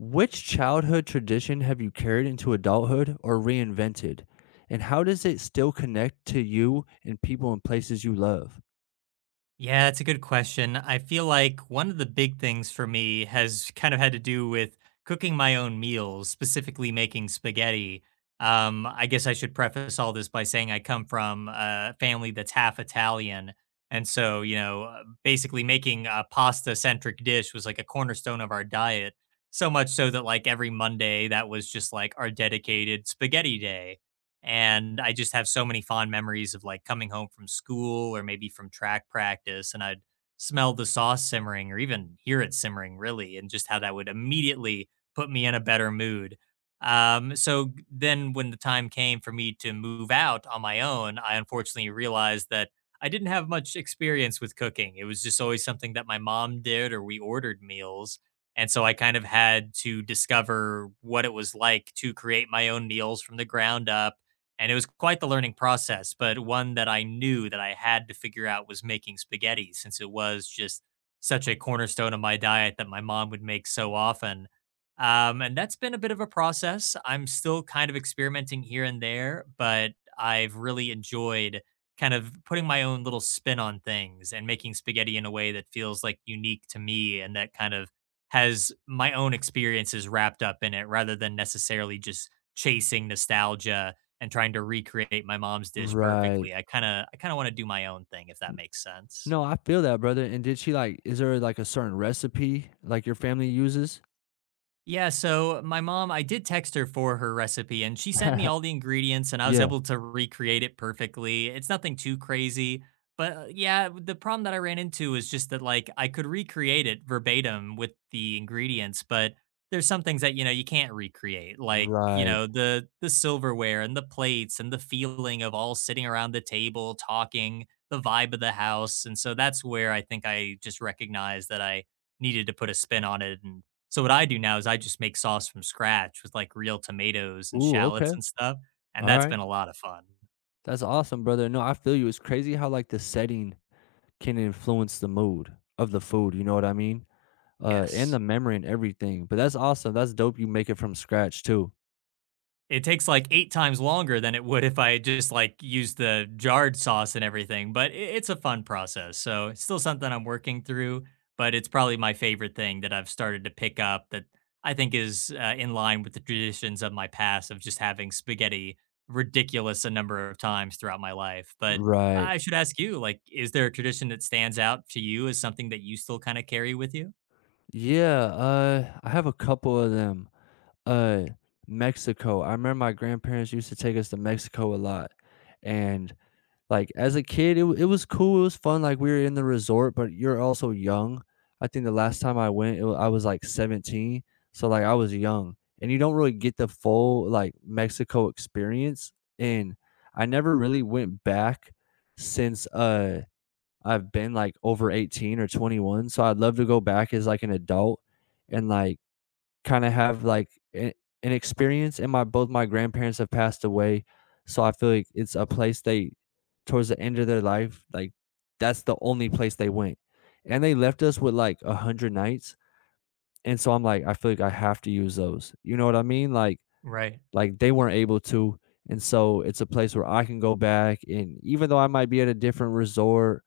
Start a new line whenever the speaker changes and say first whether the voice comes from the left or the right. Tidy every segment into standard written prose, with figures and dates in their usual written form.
left: Which childhood tradition have you carried into adulthood or reinvented? And how does it still connect to you and people and places you love?
right: Yeah, that's a good question. I feel like one of the big things for me has kind of had to do with cooking my own meals, specifically making spaghetti. I guess I should preface all this by saying I come from a family that's half Italian. And so, basically making a pasta centric dish was like a cornerstone of our diet. So much so that, like, every Monday, that was just like our dedicated spaghetti day. And I just have so many fond memories of like coming home from school or maybe from track practice, and I'd smell the sauce simmering or even hear it simmering, really, and just how that would immediately put me in a better mood. So then when the time came for me to move out on my own, I unfortunately realized that I didn't have much experience with cooking. It was just always something that my mom did, or we ordered meals. And so I kind of had to discover what it was like to create my own meals from the ground up, and it was quite the learning process, but one that I knew that I had to figure out was making spaghetti since it was just such a cornerstone of my diet that my mom would make so often. And that's been a bit of a process. I'm still kind of experimenting here and there, but I've really enjoyed kind of putting my own little spin on things and making spaghetti in a way that feels like unique to me and that kind of has my own experiences wrapped up in it rather than necessarily just chasing nostalgia and trying to recreate my mom's dish
left: Right.
right: perfectly. I kind of want to do my own thing if that makes sense.
left: No, I feel that, brother. And did she like, is there like a certain recipe like your family uses?
right: Yeah, so my mom, I did text her for her recipe and she sent me all the ingredients and I was
left: Yeah.
right: able to recreate it perfectly. It's nothing too crazy, but yeah, the problem that I ran into is just that like I could recreate it verbatim with the ingredients, but there's some things that you know you can't recreate, like,
left: Right.
right: the silverware and the plates and the feeling of all sitting around the table talking, the vibe of the house. And so that's where I think I just recognized that I needed to put a spin on it, and so what I do now is I just make sauce from scratch with, like, real tomatoes and
left: Ooh, okay.
right: shallots and stuff, and
left: All
right: that's
left: right.
right: been a lot of fun.
left: That's awesome, brother. No, I feel you. It's crazy how like the setting can influence the mood of the food, you know what I mean? And the
right: Yes.
left: memory and everything. But that's awesome. That's dope you make it from scratch too.
right: It takes like 8 times longer than it would if I just, like, used the jarred sauce and everything, but I it's a fun process, so it's still something I'm working through, but it's probably my favorite thing that I've started to pick up that I think is, in line with the traditions of my past of just having spaghetti ridiculous a number of times throughout my life. But
left: Right.
right: I should ask you, like, is there a tradition that stands out to you as something that you still kinda carry with you?
left: Yeah, I have a couple of them. Uh, Mexico. I remember my grandparents used to take us to Mexico a lot. And like as a kid, it it was cool. It was fun. Like we were in the resort, but you're also young. I think the last time I went, I was like 17. So like I was young and you don't really get the full like Mexico experience. And I never really went back since, I've been like over 18 or 21, so I'd love to go back as like an adult and like kind of have like a- an experience. And my both my grandparents have passed away, so I feel like it's a place they, towards the end of their life, like that's the only place they went, and they left us with like 100 nights. And so I'm like, I feel like I have to use those. You know what I mean?
right: Right.
left: Like they weren't able to, and so it's a place where I can go back, and even though I might be at a different resort,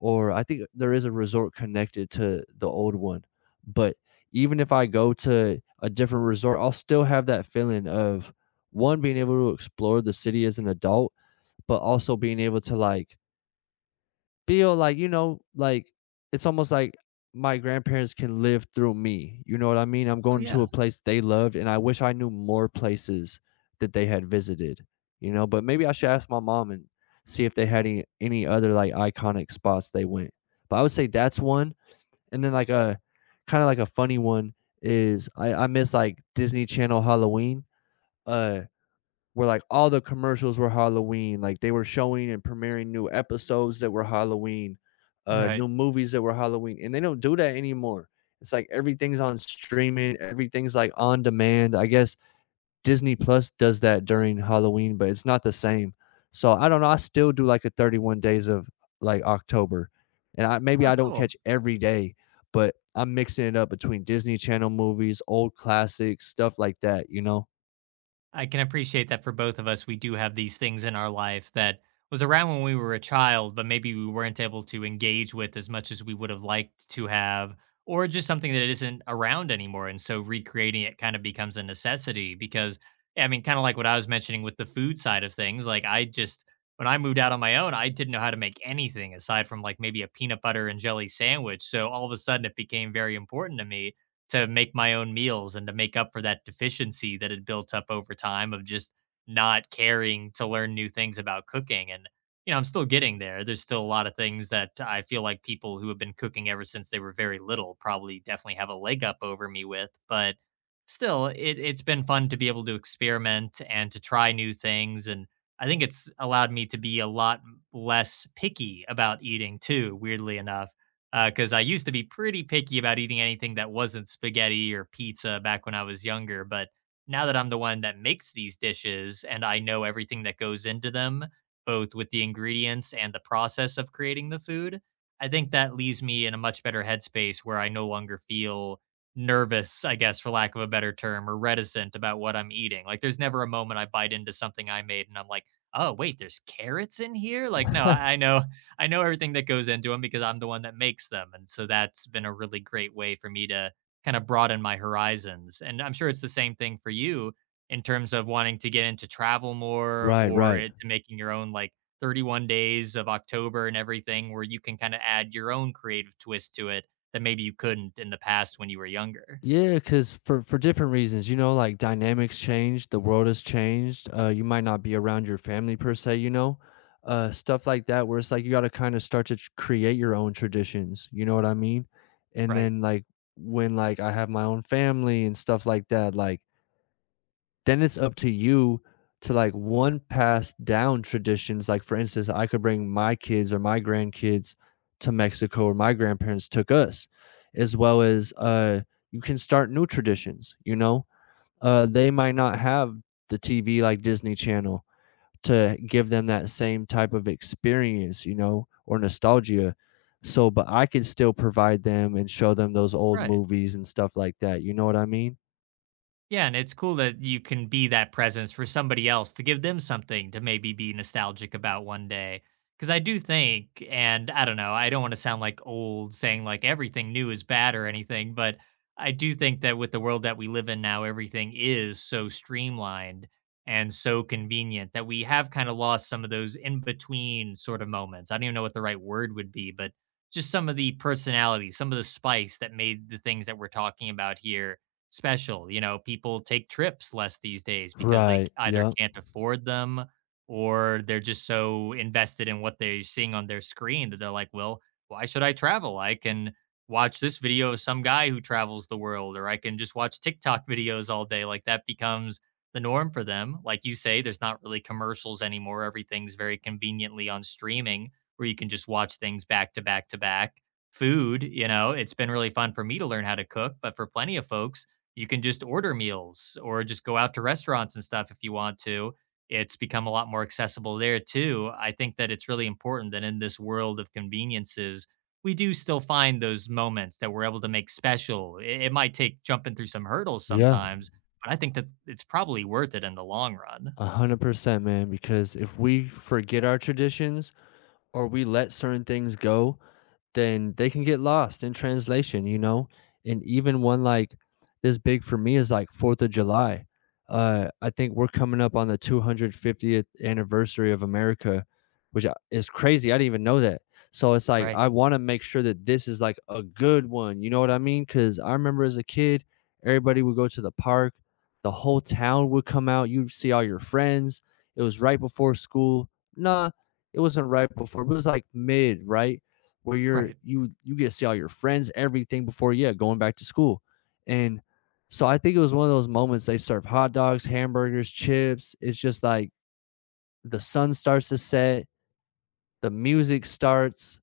left: or I think there is a resort connected to the old one. But even if I go to a different resort, I'll still have that feeling of one being able to explore the city as an adult, but also being able to like feel like, you know, like it's almost like my grandparents can live through me. You know what I mean? I'm
right: Oh,
left: going to a
right: yeah.
left: place they loved, and I wish I knew more places that they had visited, you know, but maybe I should ask my mom and see if they had any other like iconic spots they went. But I would say that's one. And then like a kind of like a funny one is I miss like Disney Channel Halloween. Uh where like all the commercials were Halloween, like they were showing and premiering new episodes that were Halloween,
right: Right.
left: new movies that were Halloween, and they don't do that anymore. It's like everything's on streaming, everything's like on demand. I guess Disney Plus does that during Halloween, but it's not the same. So I don't know. I still do like a 31 days of like October, and I maybe
right: Oh,
left: I don't
right: cool.
left: catch every day, but I'm mixing it up between Disney Channel movies, old classics, stuff like that. You know?
right: I can appreciate that for both of us, we do have these things in our life that was around when we were a child, but maybe we weren't able to engage with as much as we would have liked to have, or just something that isn't around anymore. And so recreating it kind of becomes a necessity because, I mean, kind of like what I was mentioning with the food side of things, like I just, when I moved out on my own, I didn't know how to make anything aside from like maybe a peanut butter and jelly sandwich. So all of a sudden it became very important to me to make my own meals and to make up for that deficiency that had built up over time of just not caring to learn new things about cooking. And, you know, I'm still getting there. There's still a lot of things that I feel like people who have been cooking ever since they were very little probably definitely have a leg up over me with. But still, it's been fun to be able to experiment and to try new things. And I think it's allowed me to be a lot less picky about eating too, weirdly enough, because I used to be pretty picky about eating anything that wasn't spaghetti or pizza back when I was younger. But now that I'm the one that makes these dishes and I know everything that goes into them, both with the ingredients and the process of creating the food, I think that leaves me in a much better headspace where I no longer feel nervous, I guess, for lack of a better term, or reticent about what I'm eating. Like, there's never a moment I bite into something I made and I'm like, oh, wait, there's carrots in here? Like, no, I know everything that goes into them because I'm the one that makes them. And so that's been a really great way for me to kind of broaden my horizons. And I'm sure it's the same thing for you in terms of wanting to get into travel more,
left: Right.
right: or
left: Right.
right: it, to making your own like 31 days of October and everything where you can kind of add your own creative twist to it that maybe you couldn't in the past when you were younger.
left: Yeah, because for different reasons, you know, like dynamics change, the world has changed. You might not be around your family per se, you know, stuff like that, where it's like you got to kind of start to create your own traditions. You know what I mean? And
right: Right.
left: then like when like I have my own family and stuff like that, like then it's up to you to like one pass down traditions. Like for instance, I could bring my kids or my grandkids to Mexico or my grandparents took us, as well as you can start new traditions, you know? They might not have the TV like Disney Channel to give them that same type of experience, you know, or nostalgia. So, but I could still provide them and show them those old
right: Right.
left: movies and stuff like that. You know what I mean?
right: Yeah, and it's cool that you can be that presence for somebody else to give them something to maybe be nostalgic about one day. Because I do think, and I don't know, I don't want to sound like old saying like everything new is bad or anything, but I do think that with the world that we live in now, everything is so streamlined and so convenient that we have kind of lost some of those in between sort of moments. I don't even know what the right word would be, but just some of the personality, some of the spice that made the things that we're talking about here special. You know, people take trips less these days because they
left: Right.
right: either
left: Yeah.
right: can't afford them, or they're just so invested in what they're seeing on their screen that they're like, well, why should I travel? I can watch this video of some guy who travels the world, or I can just watch TikTok videos all day. Like that becomes the norm for them. Like you say, there's not really commercials anymore. Everything's very conveniently on streaming where you can just watch things back to back to back. Food, you know, it's been really fun for me to learn how to cook, but for plenty of folks, you can just order meals or just go out to restaurants and stuff if you want to. It's become a lot more accessible there too. I think that it's really important that in this world of conveniences, we do still find those moments that we're able to make special. It might take jumping through some hurdles
left: Yeah.
right: sometimes, but I think that it's probably worth it in the long run.
left: 100%, man, because if we forget our traditions or we let certain things go, then they can get lost in translation, you know? And even one like this big for me is like 4th of July. I think we're coming up on the 250th anniversary of America, which is crazy. I didn't even know that. So it's like,
right: Right.
left: I want to make sure that this is like a good one. You know what I mean? Because I remember as a kid, everybody would go to the park, the whole town would come out. You'd see all your friends. It was right before school. Nah, it wasn't right before, but it was like mid, right? where you're
right: Right.
left: you you get to see all your friends, everything before, yeah, going back to school. And so I think it was one of those moments they serve hot dogs, hamburgers, chips. It's just like the sun starts to set, the music starts,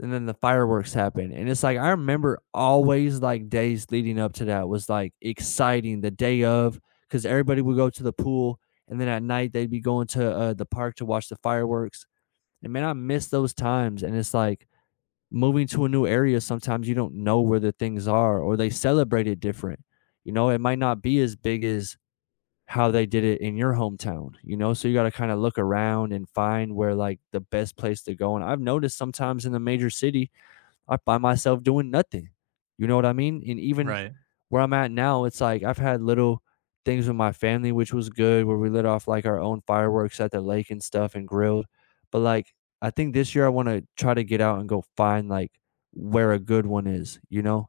left: and then the fireworks happen. And it's like I remember always like days leading up to that was like exciting, the day of, because everybody would go to the pool and then at night they'd be going to the park to watch the fireworks. And man, I miss those times. And it's like moving to a new area, sometimes you don't know where the things are or they celebrate it different. You know, it might not be as big as how they did it in your hometown, you know? So you got to kind of look around and find where like the best place to go. And I've noticed sometimes in the major city, I find myself doing nothing. You know what I mean? And even
right: Right.
left: where I'm at now, it's like I've had little things with my family, which was good, where we lit off like our own fireworks at the lake and stuff and grilled. But like, I think this year I want to try to get out and go find like where a good one is, you know?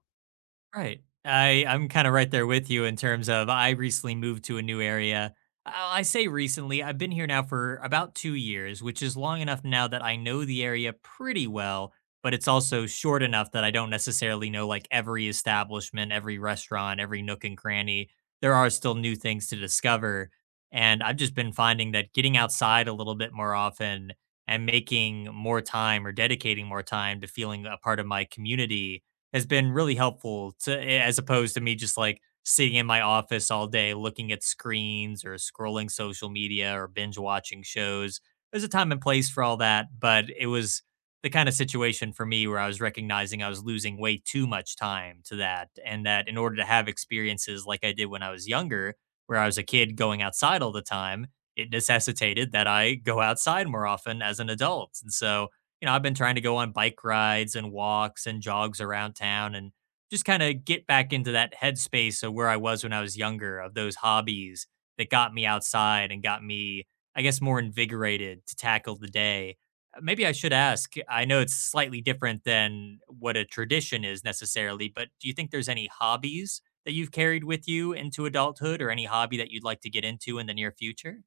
right: Right. I'm kind of right there with you in terms of I recently moved to a new area. I say recently, I've been here now for about 2 years, which is long enough now that I know the area pretty well, but it's also short enough that I don't necessarily know like every establishment, every restaurant, every nook and cranny. There are still new things to discover, and I've just been finding that getting outside a little bit more often and making more time or dedicating more time to feeling a part of my community has been really helpful as opposed to me just like sitting in my office all day looking at screens or scrolling social media or binge watching shows. There's a time and place for all that, but it was the kind of situation for me where I was recognizing I was losing way too much time to that. And that in order to have experiences like I did when I was younger, where I was a kid going outside all the time, it necessitated that I go outside more often as an adult. And so, you know, I've been trying to go on bike rides and walks and jogs around town and just kind of get back into that headspace of where I was when I was younger, of those hobbies that got me outside and got me, I guess, more invigorated to tackle the day. Maybe I should ask. I know it's slightly different than what a tradition is necessarily, but do you think there's any hobbies that you've carried with you into adulthood or any hobby that you'd like to get into in the near future?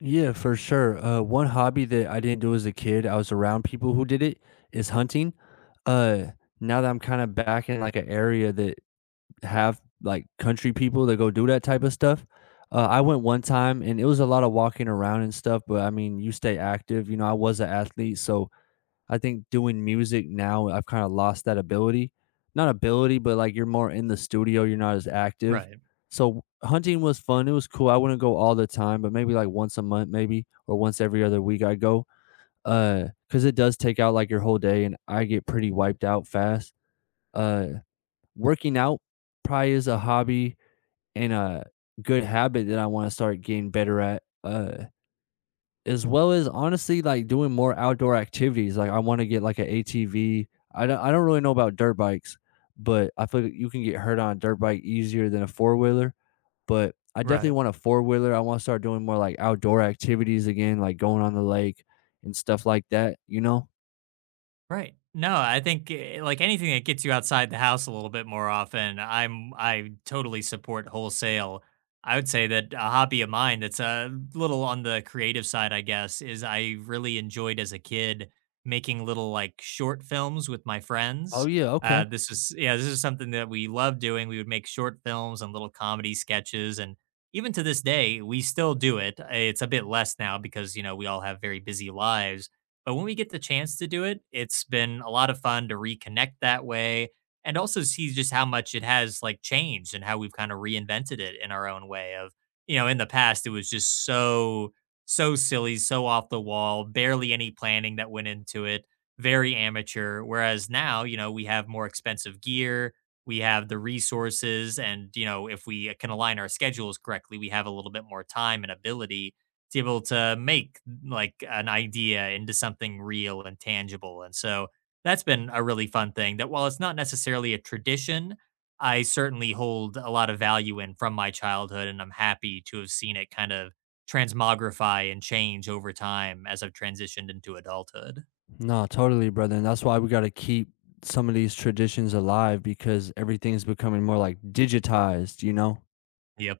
left: Yeah, for sure. One hobby that I didn't do as a kid, I was around people who did it, is hunting. Uh, now that I'm kind of back in like an area that have like country people that go do that type of stuff. I went one time and it was a lot of walking around and stuff, but I mean, you stay active. You know, I was an athlete, so I think doing music now, I've kind of lost that ability. Not ability, but like you're more in the studio, you're not as active.
right: Right,
left: So hunting was fun. It was cool. I wouldn't go all the time, but maybe like once a month, maybe, or once every other week I go. Because it does take out like your whole day, and I get pretty wiped out fast. Uh, working out probably is a hobby and a good habit that I wanna start getting better at, as well as honestly, like, doing more outdoor activities, like, I wanna get, like, an ATV. I don't really know about dirt bikes, but I feel like you can get hurt on a dirt bike easier than a four-wheeler, but I definitely
right: right.
left: want a four-wheeler. I wanna start doing more, like, outdoor activities again, like going on the lake and stuff like that, you know?
right: Right. No, I think like anything that gets you outside the house a little bit more often, I totally support wholesale. I would say that a hobby of mine that's a little on the creative side, I guess, is I really enjoyed as a kid making little like short films with my
left: Oh,
right: friends.
left: yeah, okay.
right: This is something that we love doing. We would make short films and little comedy sketches, and even to this day, we still do it. It's a bit less now because you know we all have very busy lives, but when we get the chance to do it, it's been a lot of fun to reconnect that way and also see just how much it has like changed and how we've kind of reinvented it in our own way of, you know, in the past it was just so silly, so off the wall, barely any planning that went into it, very amateur. Whereas now, you know, we have more expensive gear, we have the resources and, you know, if we can align our schedules correctly, we have a little bit more time and ability to be able to make like an idea into something real and tangible. And so that's been a really fun thing that while it's not necessarily a tradition, I certainly hold a lot of value in from my childhood. And I'm happy to have seen it kind of transmogrify and change over time as I've transitioned into adulthood.
left: No, totally, brother. And that's why we got to keep some of these traditions alive because everything's becoming more like digitized, you know?
right: Yep.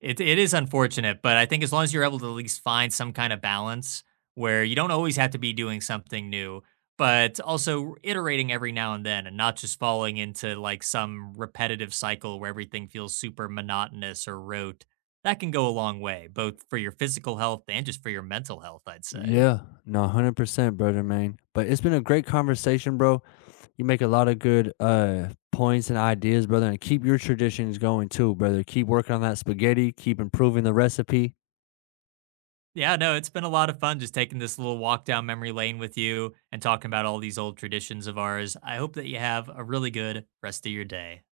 right: It is unfortunate, but I think as long as you're able to at least find some kind of balance where you don't always have to be doing something new, but also iterating every now and then and not just falling into like some repetitive cycle where everything feels super monotonous or rote. That can go a long way, both for your physical health and just for your mental health, I'd say.
left: Yeah. No, 100%, brother, man. But it's been a great conversation, bro. You make a lot of good points and ideas, brother. And keep your traditions going too, brother. Keep working on that spaghetti, keep improving the recipe.
right: Yeah, no, it's been a lot of fun just taking this little walk down memory lane with you and talking about all these old traditions of ours. I hope that you have a really good rest of your day.